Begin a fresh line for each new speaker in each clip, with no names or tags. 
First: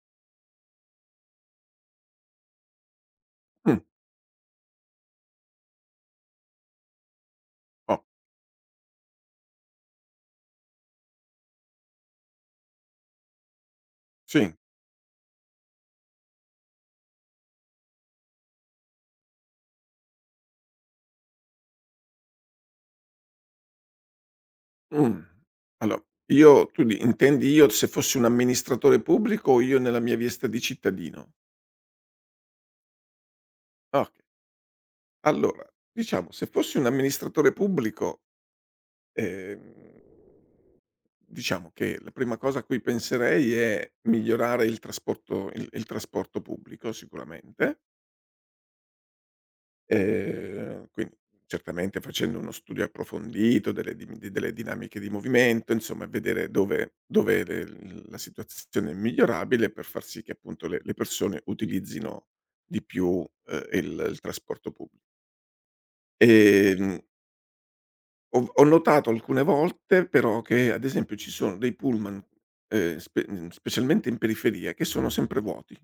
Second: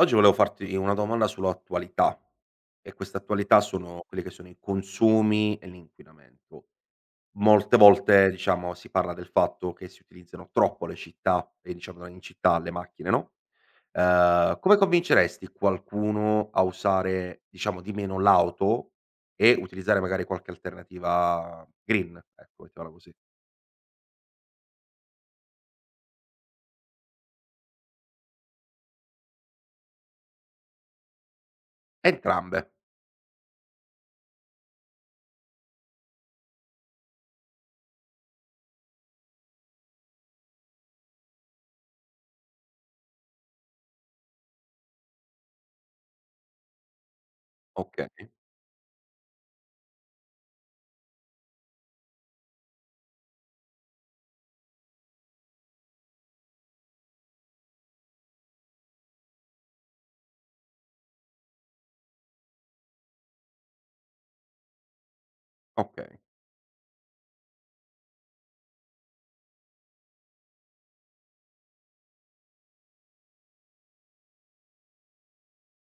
Oggi volevo farti una domanda sull'attualità e questa attualità
Mh,
sono quelli che sono i consumi e l'inquinamento. Molte
oh,
volte, diciamo, si parla del fatto che si utilizzano troppo le città e diciamo in città le macchine, no,
sì.
come convinceresti qualcuno a usare, diciamo, di meno l'auto e utilizzare magari qualche alternativa green, ecco, mettiamola così?
Mh. Allo io tu di Intendi, io se fossi un amministratore pubblico o io nella mia veste di cittadino?
Entrambe.
Okay. Allora, diciamo se fossi un amministratore pubblico, ehm diciamo che la prima cosa a cui penserei è migliorare il trasporto il trasporto pubblico sicuramente.
Okay,
Quindi certamente facendo uno studio approfondito delle dinamiche di movimento, insomma vedere dove le la situazione è migliorabile per far sì che appunto le persone utilizzino di più, il trasporto pubblico.
okay,
Ehm ho notato alcune volte però che, ad esempio, ci sono dei pullman, specialmente in periferia, che sono sempre vuoti.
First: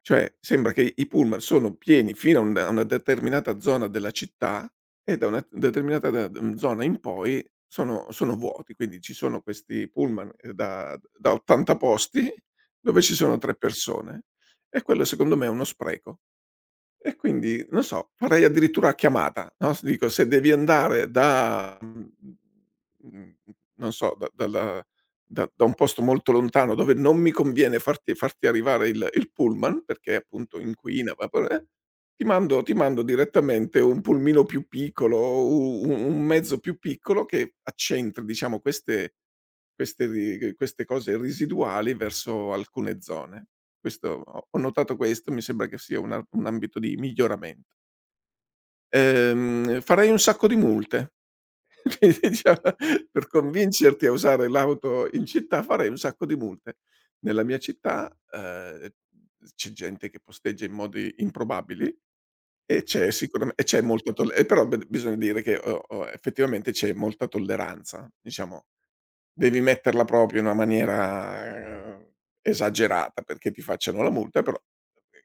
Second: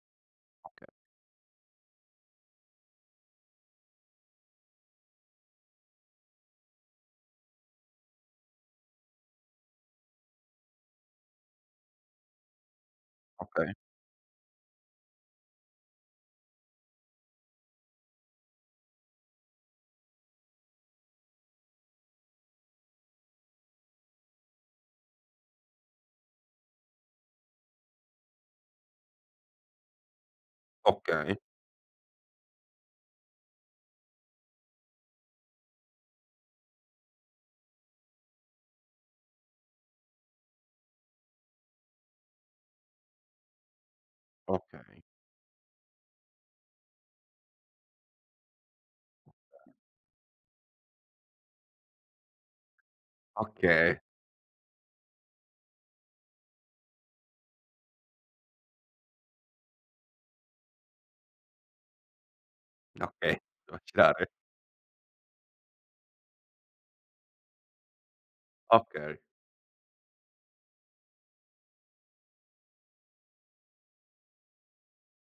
Cioè, sembra
okay,
che i pullman sono pieni fino a un a una determinata zona della città e da una determinata zona in poi sono vuoti. Quindi ci sono questi pullman, da 80 posti dove ci sono 3
okay,
persone, e quello secondo me è uno spreco. E quindi, non so, farei addirittura a chiamata, no, s dico se devi andare mhmm, non so, da dalla da da un posto molto lontano dove non mi conviene farti arrivare il pullman, perché appunto
okay,
inquina,
okay,
ti mando direttamente un pulmino più piccolo, u u un mezzo più piccolo che accentri diciamo queste queste ri queste cose residuali verso alcune zone. Questo ho ho notato
okay,
questo, mi sembra che sia un ambito di miglioramento. Farei un sacco di multe, quindi diciamo per
okay.
convincerti a usare l'auto in città farei un sacco di multe. Nella mia città, c'è gente che posteggia in modi improbabili e c'è
Okay,
sicuramen e c'è
devo
molta
girare.
tolle e però b bisogna dire che o effettivamente c'è molta tolleranza, diciamo.
Okay,
Devi metterla proprio in una maniera esagerata perché ti facciano la multa, però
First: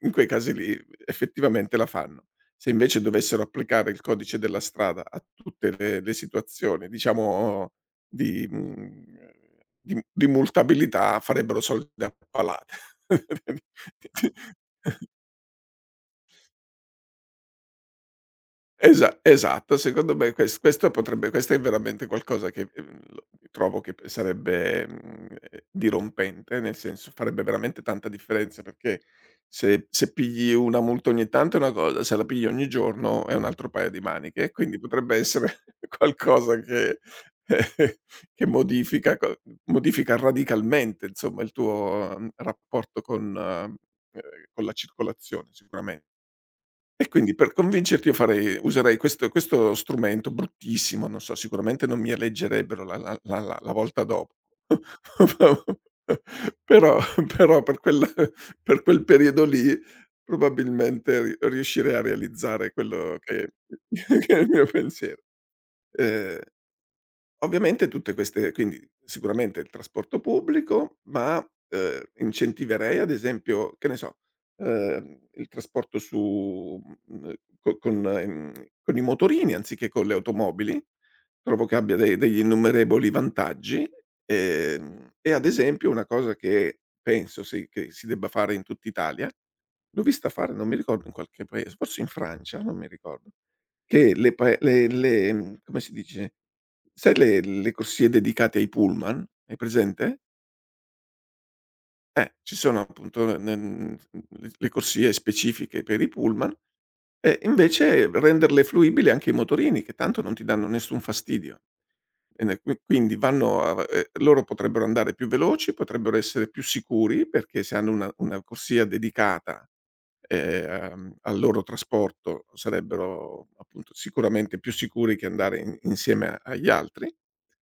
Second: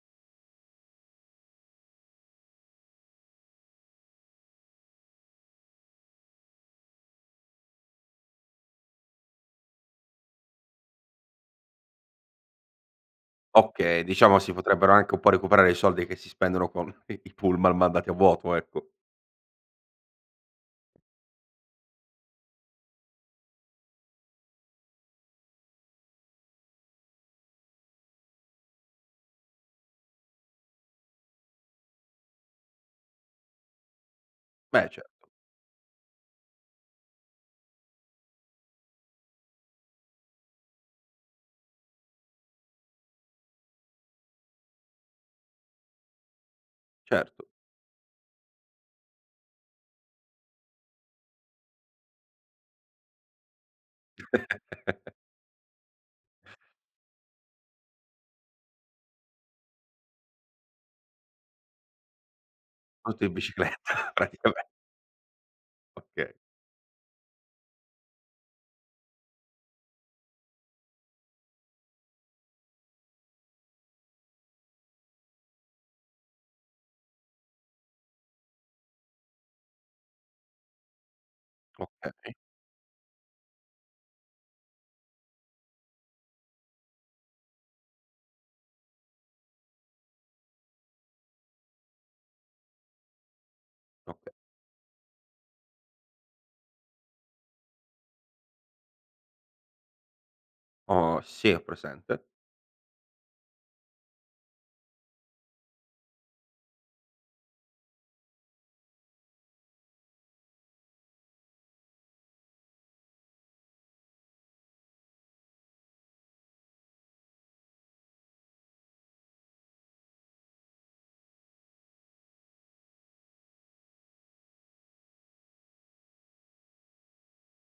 in quei casi lì effettivamente la fanno. Se invece dovessero applicare il codice della strada a tutte le situazioni, diciamo di mhmm, di multabilità, farebbero soldi a palate.
okay, diciamo si potrebbero anche un po' recuperare i soldi che si spendono con i pullman mandati a vuoto, ecco.
Esatto, secondo me questo è veramente qualcosa che, lo trovo che p sarebbe, dirompente, nel senso farebbe veramente tanta differenza, perché se pigli una multa ogni tanto è una cosa, se la pigli ogni giorno è un altro paio di maniche, quindi
Beh
potrebbe
certo,
essere qualcosa che che modifica radicalmente insomma il tuo, rapporto con la circolazione sicuramen e quindi
certo,
per convincerti io farei userei questo strumento bruttissimo, non so, sicuramente non mi eleggerebbero la volta dopo. Però però per quel periodo lì probabilmente ri riuscirei a realizzare quello
tutto in
che
bicicletta
che è il mio
praticamente.
pensiero.
Okay,
Ehm Ovviamente tutte queste quindi sicuramente il trasporto pubblico, ma, incentiverei ad esempio, che ne so, il trasporto co con mhmm, con i motorini anziché con le automobili. Trovo che abbia de
okay,
degli innumerevoli vantaggi, e ad esempio una cosa che penso che si debba fare in tutta Italia, l'ho vista fare, non mi ricordo in qualche paese, forse in Francia, non mi ricordo, che
okay.
le pa le mhmm, come si dice? Sai le corsie dedicate ai pullman? Hai presente?
Ho sì, ho presente.
Ci sono appunto ne n le corsie specifiche per i pullman, e invece renderle fruibili anche i motorini, che tanto non ti danno nessun fastidio. E ne qui Quindi vanno a loro potrebbero andare più veloci, potrebbero essere più sicuri perché se hanno una corsia dedicata al loro trasporto sarebbero appunto sicuramente più sicuri che andare in insieme agli altri.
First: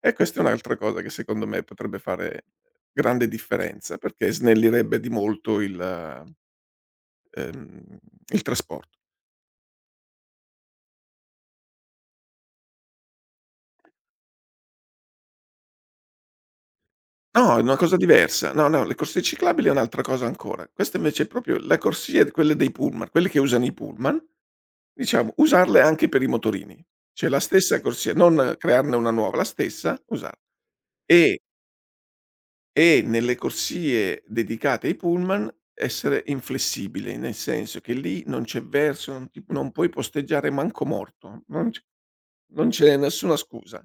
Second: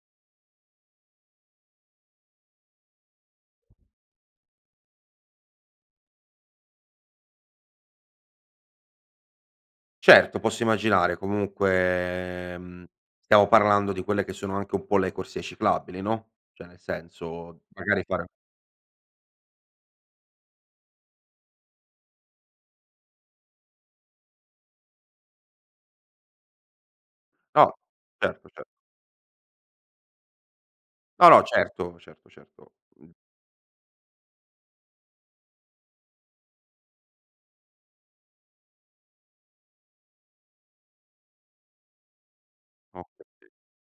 E questa è un'altra cosa che secondo me potrebbe fare grande differenza, perché snellirebbe di molto ehm, il traspor.
Certo, posso immaginare comunque, stiamo parlando di quelle che sono anche un po' le corsie ciclabili, no, cioè nel
No, è
senso
una cosa
magari fare
diversa. No, no, le corsie ciclabili è un'altra cosa ancora. Questa invece è proprio la corsia d quelle dei pullman, quelle che usano i pullman, diciamo usarle anche per i motorini. Cioè la
no,
stessa corsia,
certo,
non
certo.
crearne una nuova, la stessa usar
No,
e
no, certo, certo, certo.
e nelle corsie dedicate ai pullman essere inflessibile, nel senso che lì non c'è verso, non puoi posteggiare manco morto, non c'è nessuna
Okay,
scusa,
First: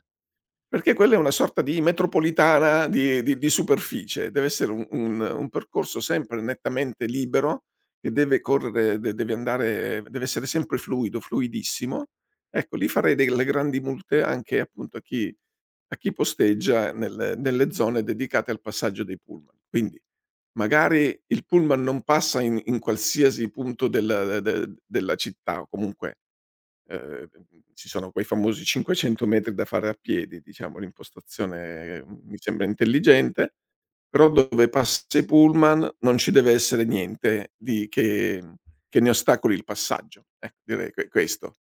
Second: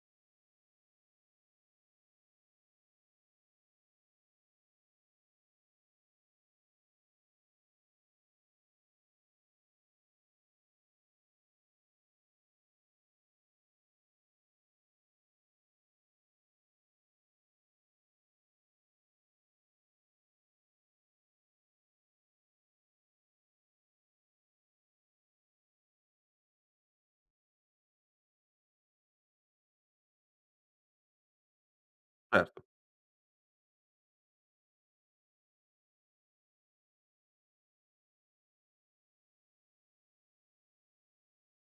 perché quella è una sorta di metropolitana di superficie, deve essere un percorso sempre nettamente libero, che deve correre de deve andare deve essere sempre fluido, fluidissimo. Ecco, lì farei delle grandi multe anche appunto a chi posteggia nelle zone dedicate al passaggio dei pullman. Quindi magari il pullman non passa in qualsiasi punto della città o comunque, ehm, ci sono quei famosi 500 metri da fare a piedi, diciamo l'impostazione mi
certo.
sembra intelligente, però dove passa i pullman non ci deve essere niente di che ne ostacoli il passaggio. Ecco, direi questo.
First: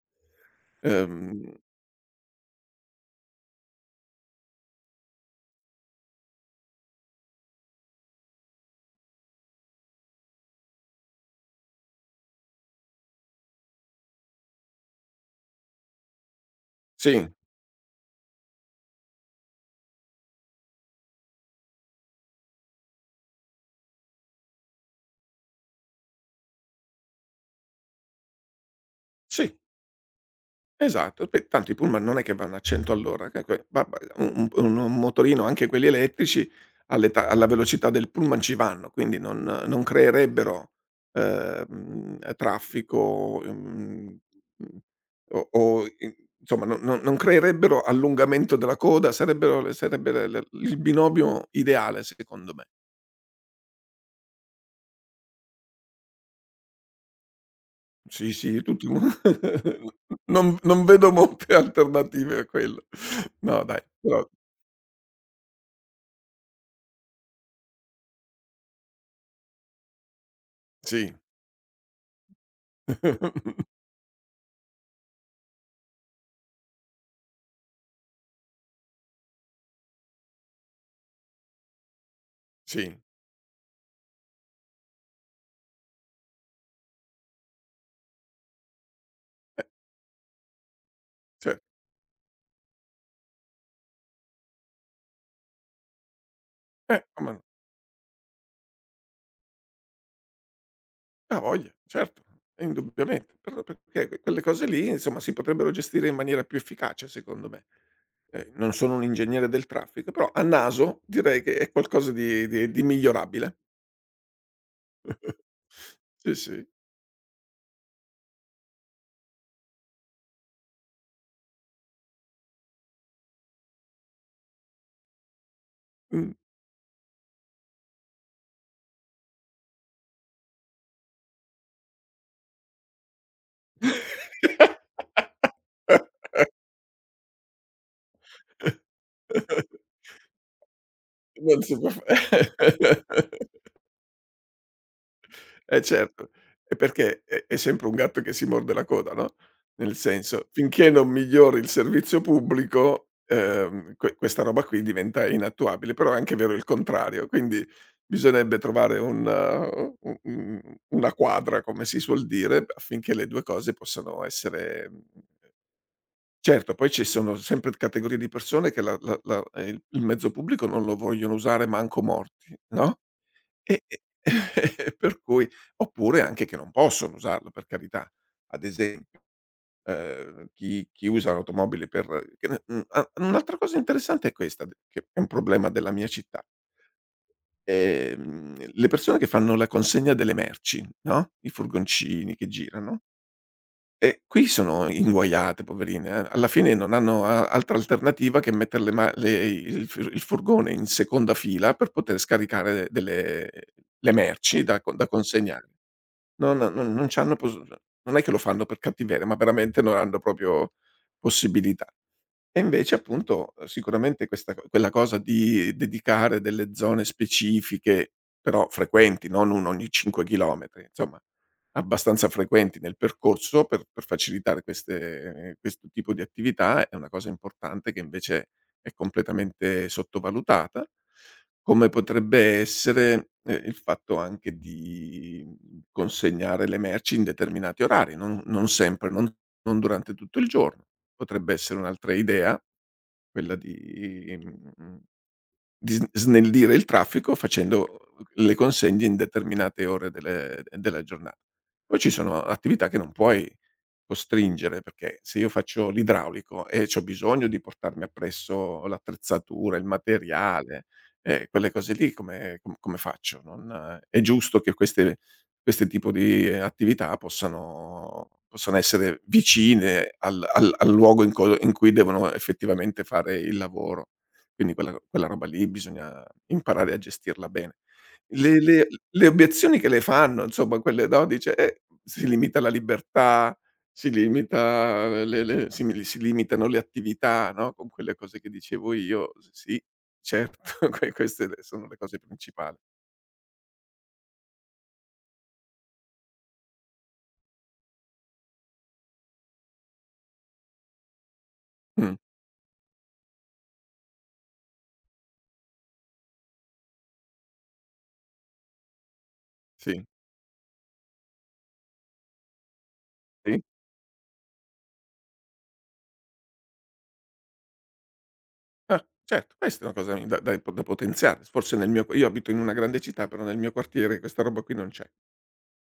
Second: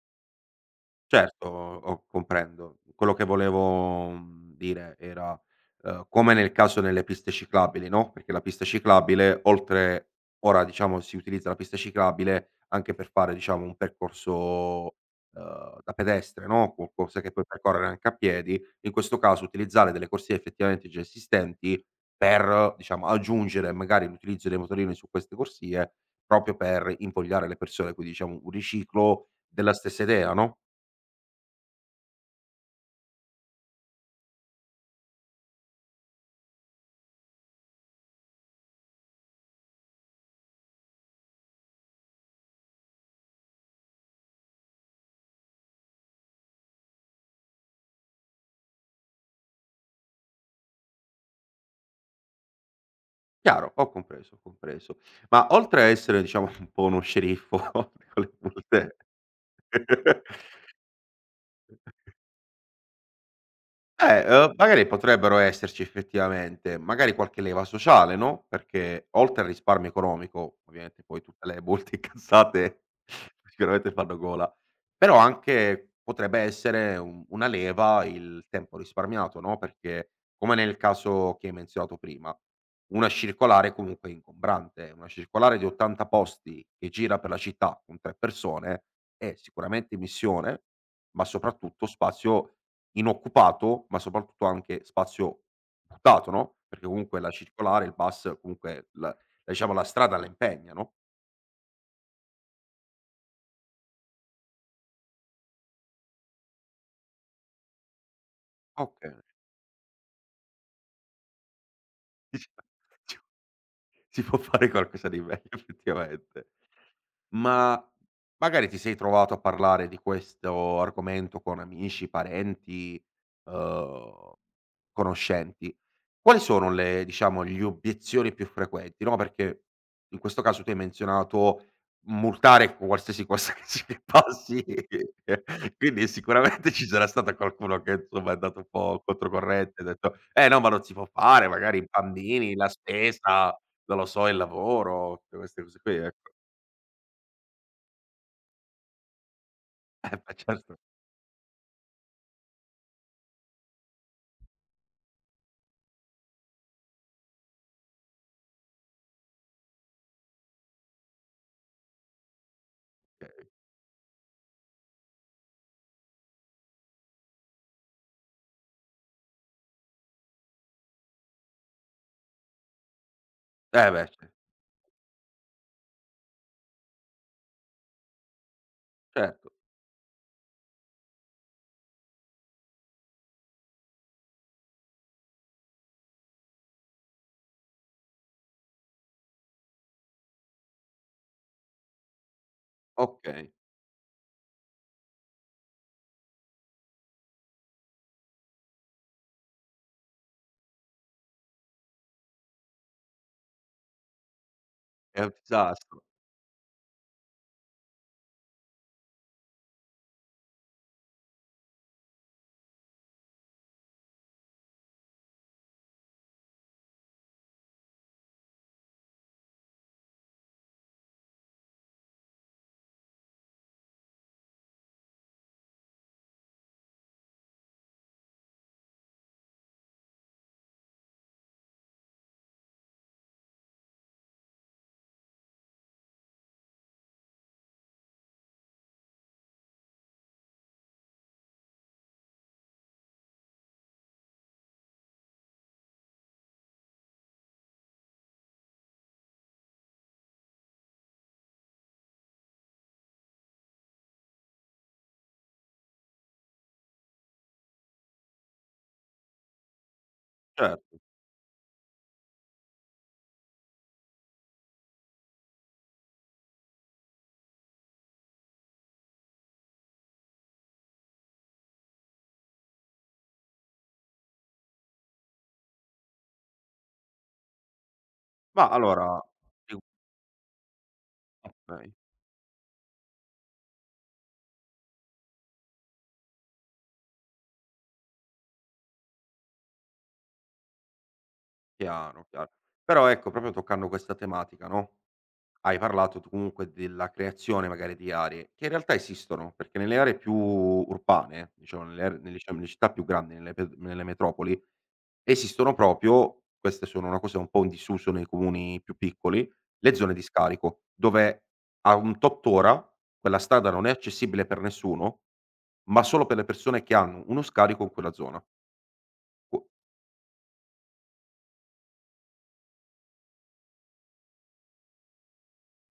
Certo,
Ehm,
o comprendo. Quello che volevo, dire era, come nel caso nelle piste ciclabili, no, perché la pista ciclabile oltre ora diciamo si utilizza la pista ciclabile anche per fare diciamo un percorso, da pedestre, no, co corse
sì,
che puoi percorrere anche a piedi. In questo caso utilizzare delle corsie effettivamente già esistenti per, diciamo, aggiungere magari l'utilizzo dei motorini su queste corsie proprio per invogliare le persone, quindi diciamo un riciclo
sì.
della stessa idea, no?
Esatto, poi tanto i pullman non è che vanno a 100 all'ora, che que va un motorino, anche quelli elettrici, all'età alla velocità del pullman ci vanno, quindi non creerebbero, traffico, mhmm, o in insomma, no, no, non creerebbero allungamento della coda, sarebbero le sarebbe le il binomio ideale secondo me.
Chiaro, ho compreso, ho compreso. Ma oltre a essere diciamo un po' uno sceriffo con le
Sì, sì, tutti
multe
mo non vedo molte alternative a quello. No dai, però
Magari potrebbero esserci effettivamente, magari qualche leva sociale, no, perché oltre al risparmio economico, ovviamente
sì.
poi tutte le multe incassate sicuramente fanno gola, però anche potrebbe essere un una leva il tempo risparmiato, no, perché come nel caso che hai menzionato prima,
Sì,
una circolare comunque è ingombrante, una circolare di 80 posti che gira per la città con 3 persone è sicuramente missione, ma
cer
soprattutto spazio inoccupato, ma soprattutto anche spazio buttato, no, perché comunque la
come no.
circolare, il bus comunque la diciamo la strada la impegna, no?
Avoglia, certo, indubbiamente, però perché quelle cose lì, insomma, si potrebbero gestire in maniera più efficace secondo me. Non sono un
Okay.
ingegnere del traffico, però a naso direi che è qualcosa di
Dici:
di di migliorabile.
"Si può fare qualcosa di meglio
Sì,
effettivamente".
sì.
Ma magari ti sei trovato a parlare di questo argomento con amici, parenti, uhm, conoscenti.
Mh.
Quali sono le diciamo, gli obiezioni più frequenti, no, perché in questo caso tu hai menzionato multare qualsiasi cosa che si passi, quindi sicuramente ci sarà stato qualcuno che insomma è andato un po' controcorrente, e ha detto: "Eh no, ma non si può fare,
Non si
magari i
può fa.
bambini, la spesa, non lo so, il lavoro", tutte queste cose qui,
Certo,
ecco.
e perché è sempre un gatto che si morde la coda, no, nel
Eh beh
senso,
certo,
finché non migliori il servizio pubblico, questa roba qui diventa inattuabile, però è anche vero il contrario, quindi bisognerebbe trovare un u un- una quadra, come si suol dire, affinché le
okay.
2 cose possano essere. Certo, poi ci sono sempre categorie di persone che la la la il mezzo pubblico non lo vogliono usare manco morti, no? E
Eh
e
beh ce
per cui oppure anche che non possono usarlo, per carità. Ad esempio,
certo,
chi usa l'automobile. Per che ne mhmm, ah, Un'altra cosa interessante è questa d che è un problema della mia città. Le persone che fanno la consegna delle merci, no, i furgoncini che girano,
okay.
e qui sono inguaiate poverine, eh. Alla fine non hanno a altra alternativa che metter le ma le il fur il furgone in seconda fila per poter scaricare delle le merci da
È un
consegnare.
disastro,
Non no, non non c'hanno pos non è che lo fanno per cattiveria, ma veramente non hanno proprio possibilità. E invece appunto, sicuramente questa co quella cosa di dedicare delle zone specifiche, però frequenti, non 1 ogni 5 chilometri, insomma abbastanza frequenti nel percorso per facilitare queste questo tipo di attività, è una cosa importante che invece è completamente sottovalutata, come potrebbe essere, il fatto anche di, consegnare le merci in determinati orari, non sempre, non durante tutto il giorno. Potrebbe essere un'altra idea, quella di, mhmm, di s snellire il traffico facendo le consegne in determinate ore delle della giornata. Poi ci sono attività che non puoi costringere, perché se io faccio l'idraulico e c'ho bisogno di portarmi appresso l'attrezzatura, il materiale,
certo.
quelle cose lì come faccio? Non è giusto che queste tipo di attività possano essere vicine al luogo in cui devono effettivamente fare il lavoro. Quindi quella roba lì bisogna imparare a gestirla bene. Le
Ma
le
allora
le obiezioni che le fanno, insomma quelle, no, dice:
okay.
si limita la libertà, si limita le si mi si limitano le attività", no, con quelle cose che dicevo io. S sì, certo, queste le sono le cose
Chiaro, chiaro.
principali.
Però ecco, proprio toccando questa tematica, no, hai parlato tu comunque della creazione magari di aree, che in realtà esistono, perché nelle aree più urbane, diciamo nelle
Mh,
aree nelle diciamo nelle città più grandi, nelle metropoli, esistono proprio queste sono una cosa un po' in disuso nei comuni più piccoli, le
sì,
zone di scarico, dove a un tot ora quella
sì.
strada non è accessibile per nessuno, ma solo per le persone che hanno uno scarico in quella zona.
Ah, certo,
Qu
questa è una cosa da potenziare. Forse nel mio io abito in una grande città, però nel mio quartiere questa roba qui non c'è.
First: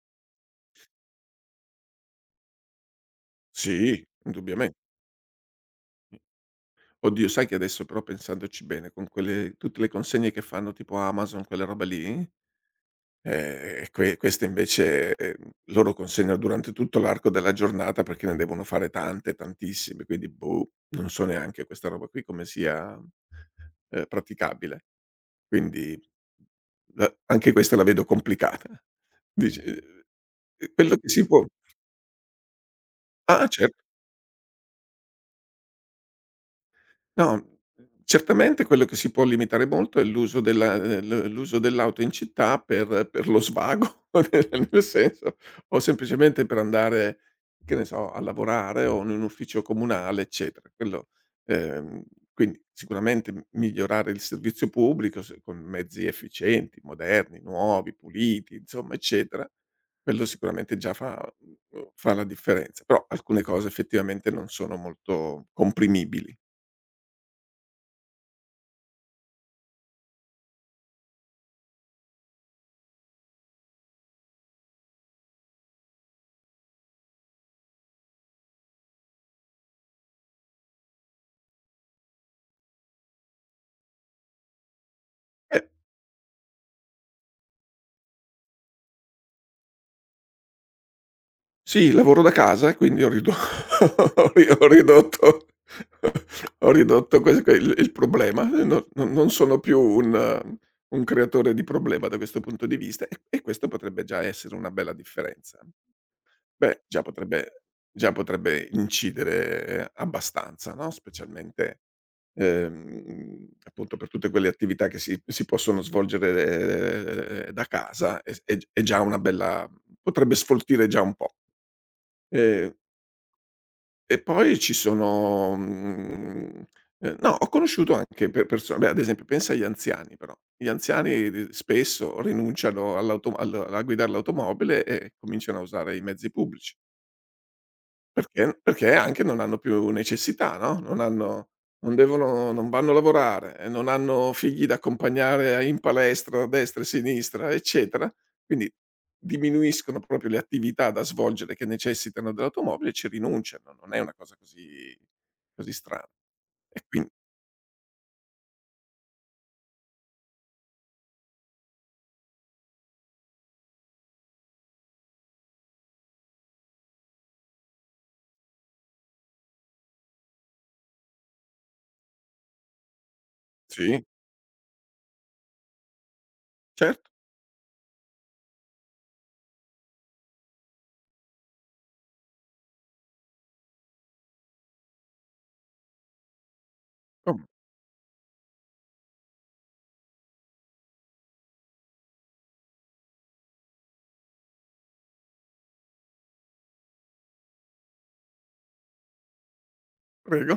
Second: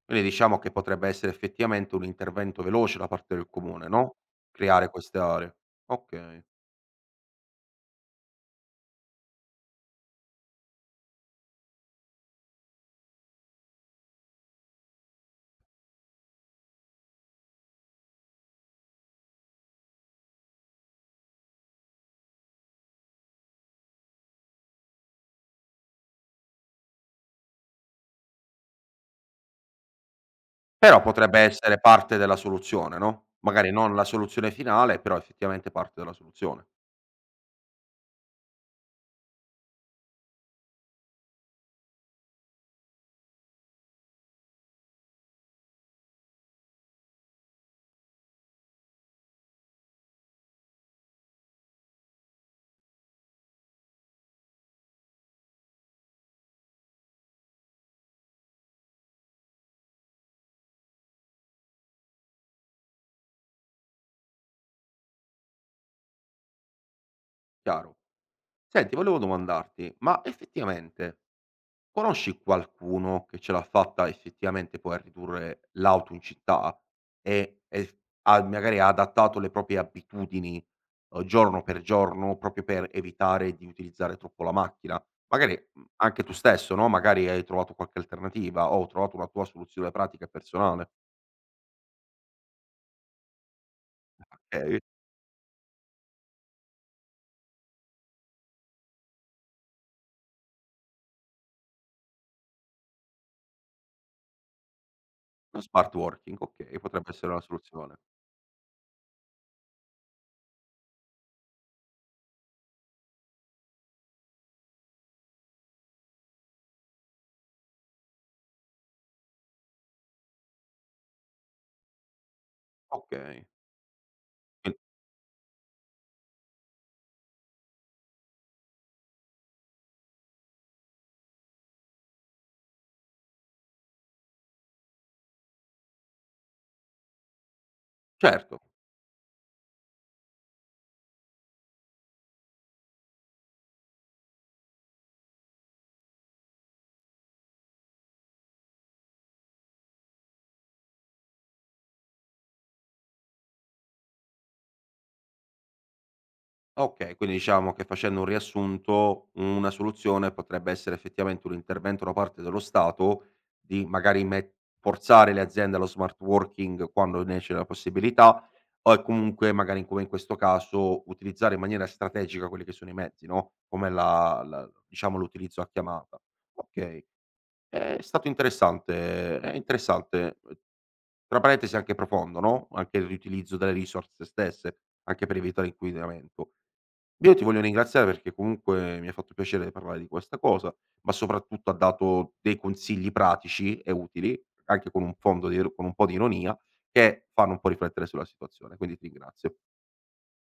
Quindi diciamo che potrebbe essere effettivamente un intervento veloce da parte del comune,
Sì,
no,
indubbiamente.
creare queste aree. Okay.
Oddio, sai che adesso però pensandoci bene, con quelle tutte le consegne che fanno tipo Amazon, quelle robe lì, queste invece, loro consegnano durante tutto l'arco della giornata perché ne devono fare tante, tantissime, quindi boh, non so neanche questa roba qui come sia, praticabile. Quindi la anche questa la vedo complicata. Dici, quello
Però
che si
potrebbe
può
essere parte della soluzione, no,
ah, cer
magari non la soluzione finale, però effettivamente parte della soluzione.
no, certamente quello che si può limitare molto è l'uso della l l'uso dell'auto in città per lo svago, nel senso o semplicemente per andare, che ne so, a lavorare o in un ufficio comunale, eccetera. Quello ehm, quindi sicuramente m migliorare il servizio pubblico se con mezzi efficienti, moderni, nuovi, puliti, insomma, eccetera, quello sicuramente già fa la differenza, però alcune cose effettivamente non sono molto comprimibili.
Chiaro. Senti, volevo domandarti, ma effettivamente conosci qualcuno che ce l'ha fatta effettivamente poi a ridurre l'auto in città e f ha magari ha adattato le proprie abitudini, giorno per giorno proprio per evitare di utilizzare troppo la macchina? Magari,
E
anche tu stesso, no, magari hai trovato qualche alternativa o ho trovato una tua soluzione pratica e personale.
Sì, lavoro da casa e quindi ho ridu ho ri ho
Okay,
ridotto ho ridotto ques que il problema. No, non sono più un creatore di problema da questo punto di vista, e questo potrebbe già essere una bella differenza.
lo smart working, okay,
Beh,
potrebbe essere una soluzione.
già potrebbe incidere abbastanza, no, specialmente, appunto per tutte quelle attività che si possono svolgere da casa, è s è g è già una bella potrebbe sfoltire già un po'. Ehm
Okay,
e poi ci
quin
sono, mhmm, no, ho conosciuto anche pe perso beh, ad esempio pensa agli anziani però. Gli anziani d spesso rinunciano all'auto al a guidare l'automobile, e cominciano a usare i mezzi pubblici. Perché
certo.
perché anche non hanno più necessità, no, non vanno a lavorare, non hanno figli da accompagnare a in palestra a destra e sinistra, eccetera. Quindi diminuiscono proprio le attività da svolgere che necessitano dell'automobile, e ci rinunciano. Non è una cosa così così strana. E quin
Okay, quindi diciamo che facendo un riassunto, una soluzione potrebbe essere effettivamente un intervento da parte dello Stato di magari met forzare le aziende allo smart working quando ne c'è la possibilità o e comunque magari come in questo caso utilizzare in maniera strategica quelli che sono i mezzi, no, come
Sì,
la diciamo l'utilizzo a chiamata. Okay,
certo,
è stato interessante è interessante, tra parentesi anche profondo, no, anche il riutilizzo delle risorse stesse, anche per evitare inquinamento. Io
com
ti voglio ringraziare perché comunque mi ha fatto piacere parlare di questa cosa, ma soprattutto ha dato dei consigli pratici e utili, anche con un fondo di con un po' di ironia, che fanno un po' riflettere sulla situazione, quindi ti ringrazio.
prego.